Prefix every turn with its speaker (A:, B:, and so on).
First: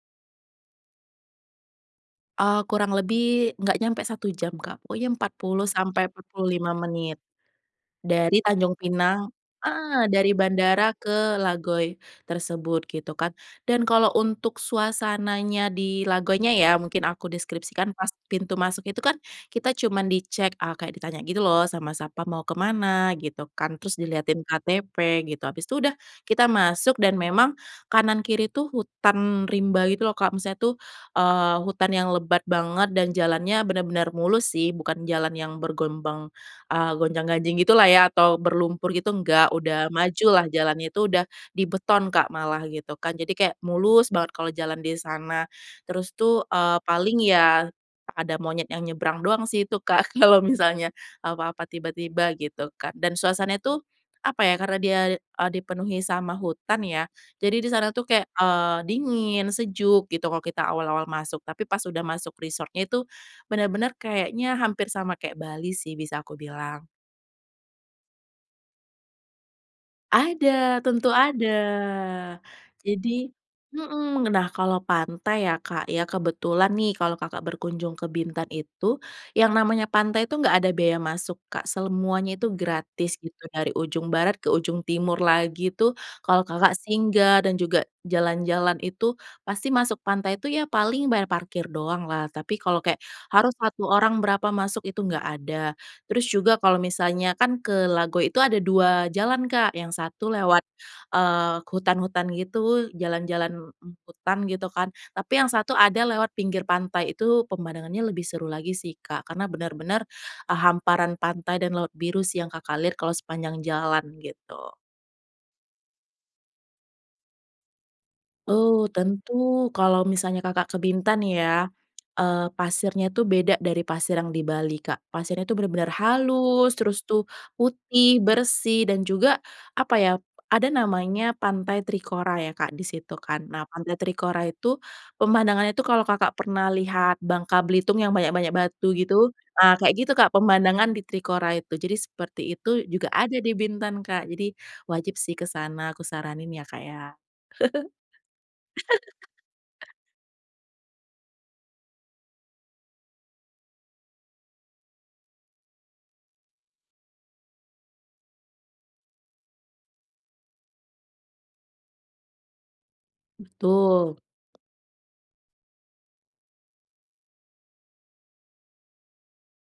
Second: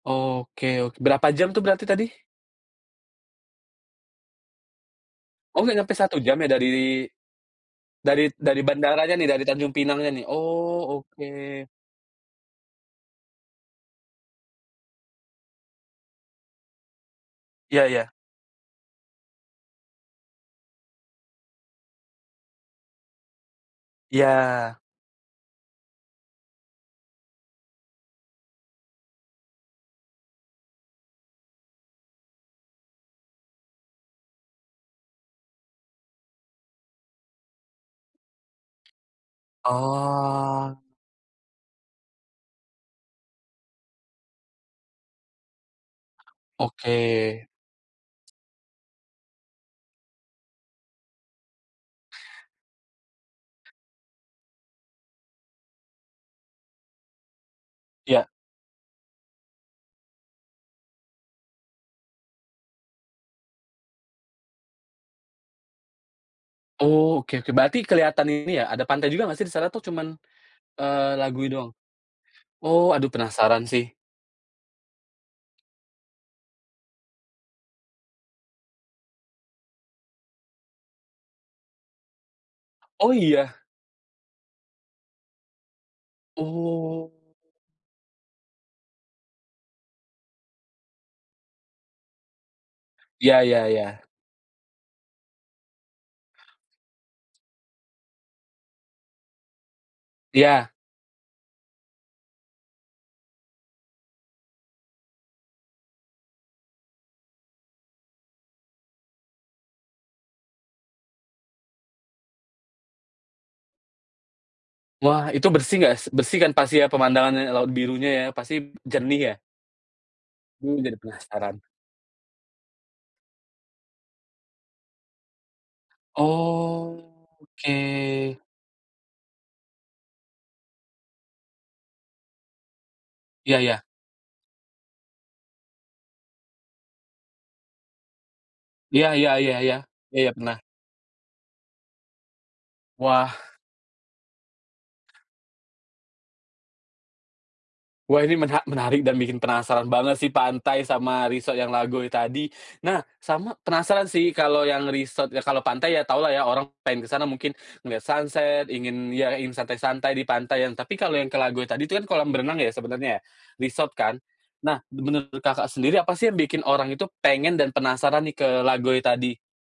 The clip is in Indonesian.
A: Oke, ok berapa jam tuh berarti tadi?
B: Eee, kurang lebih, enggak nyampe 1 jam Kak, pokoknya empat
A: Oh
B: puluh
A: enggak nyampe
B: sampai
A: 1
B: empat
A: jam
B: puluh
A: ya dari
B: lima menit,
A: dari
B: dari
A: dari
B: Tanjung
A: bandaranya nih,
B: Pinang
A: dari Tanjung
B: eee,
A: Pinangnya nih?
B: dari bandara
A: Oh, oke.
B: ke Lagoi tersebut gitu kan. Dan kalau untuk suasananya di Lagoinya ya, mungkin aku
A: Ya
B: deskripsikan pas
A: ya.
B: pintu masuk itu kan kita cuman dicek a kayak ditanya gitu loh sama satpam, "Mau ke mana?" gitu kan, terus diliatin
A: Iya.
B: KTP gitu, habis itu udah kita masuk dan memang, kanan kiri itu hutan rimba gitu loh, Kak, maksudnya tuh, eee, hutan yang lebat banget dan jalannya benar-benar mulus sih, bukan jalan yang bergelombang, eee, gonjang-ganjing gitu lah ya atau berlumpur gitu, enggak. Udah maju lah,
A: Oh.
B: jalannya itu udah dibeton, Kak, malah gitu kan, jadi kayak mulus banget kalau jalan di sana. Terus tuh, eee,
A: Oke.
B: paling ya ada monyet yang nyebrang doang sih itu Kak, kalau misalnya apa-apa, tiba-tiba gitu kan, dan suasananya itu apa ya, karena dia, eee, dipenuhi sama hutan ya, jadi di sana tuh kayak,
A: Ya.
B: eee, dingin, sejuk, gitu, kalau kita awal-awal masuk. Tapi pas udah masuk resort-nya itu benar-benar kayaknya hampir sama kayak Bali sih bisa aku bilang.
A: Oh, oke oke. Berarti kelihatan ini ya ada pantai juga enggak sih di sana atau cuman,
B: Ada, tentu
A: eee,
B: ada.
A: Lagoi doang? Oh, aduh
B: Jadi
A: penasaran sih.
B: mhm, nah kalau pantai ya, Kak, ya, kebetulan nih kalau Kakak berkunjung ke Bintan itu, yang namanya pantai itu, enggak ada biaya masuk, Kak. Semuanya itu
A: Oh
B: gratis gitu
A: iya?
B: dari ujung barat ke ujung timur lagi tuh, kalau Kakak
A: Oh.
B: singgah dan juga jalan-jalan itu, pasti masuk pantai itu ya paling bayar parkir doang lah. Tapi kalau kayak
A: Ya
B: harus
A: ya
B: 1
A: ya.
B: orang berapa masuk itu enggak ada, terus juga kalau misalnya kan ke Lagoi itu ada 2 jalan Kak, yang 1 lewat,
A: Iya.
B: eee ,hutan-hutan gitu jalan-jalan, mmm, hutan gitu kan, tapi yang 1 ada lewat pinggir pantai. Itu pemandangannya lebih seru lagi sih, Kak, karena benar-benar, eee, hamparan pantai dan laut biru sih yang Kakak lihat kalau sepanjang jalan, gitu.
A: Wah, itu bersih enggak s bersih kan pastinya pemandangannya ya, laut birunya ya? Pasti b
B: Oh,
A: jernih ya?
B: tentu. Kalau misalnya Kakak ke
A: Mmm, jadi
B: Bintan
A: penasaran.
B: ya, eee, pasirnya tu beda dari pasir yang di Bali, Kak. Pasirnya itu benar-benar halus, terus tuh putih,
A: Oke.
B: bersih, dan juga apa ya, ada namanya pantai Trikora ya, Kak, di situ kan.
A: Iya
B: Nah,
A: iya.
B: pantai Trikora itu pemandangannya itu kalau Kakak pernah lihat Bangka Belitung yang banyak-banyak batu
A: Iya
B: gitu.
A: iya iya iya.
B: Nah, kayak gitu
A: Iya, ya
B: Kak,
A: pernah.
B: pemandangan di Trikora itu. Jadi seperti itu juga
A: Wah.
B: ada di Bintan, Kak. Jadi wajib sih ke sana aku saranin ya, Kak, ya.
A: Wah, ini mena menarik dan bikin penasaran banget sih pantai sama resort yang Lagoi tadi. Nah, sama penasaran sih kalau yang resort ya, kalau pantai ya taulah ya, orang pengen kesana mungkin ngeliat sunset, ingin ya ingin santai-santai di pantai ya. Tapi kalau yang ke Lagoi tadi tu kan kolam renang ya, sebenarnya ya, resort
B: Betul.
A: kan? Nah, menurut, Kakak sendiri apa sih yang bikin orang itu pengen dan penasaran nih ke Lagoi tadi?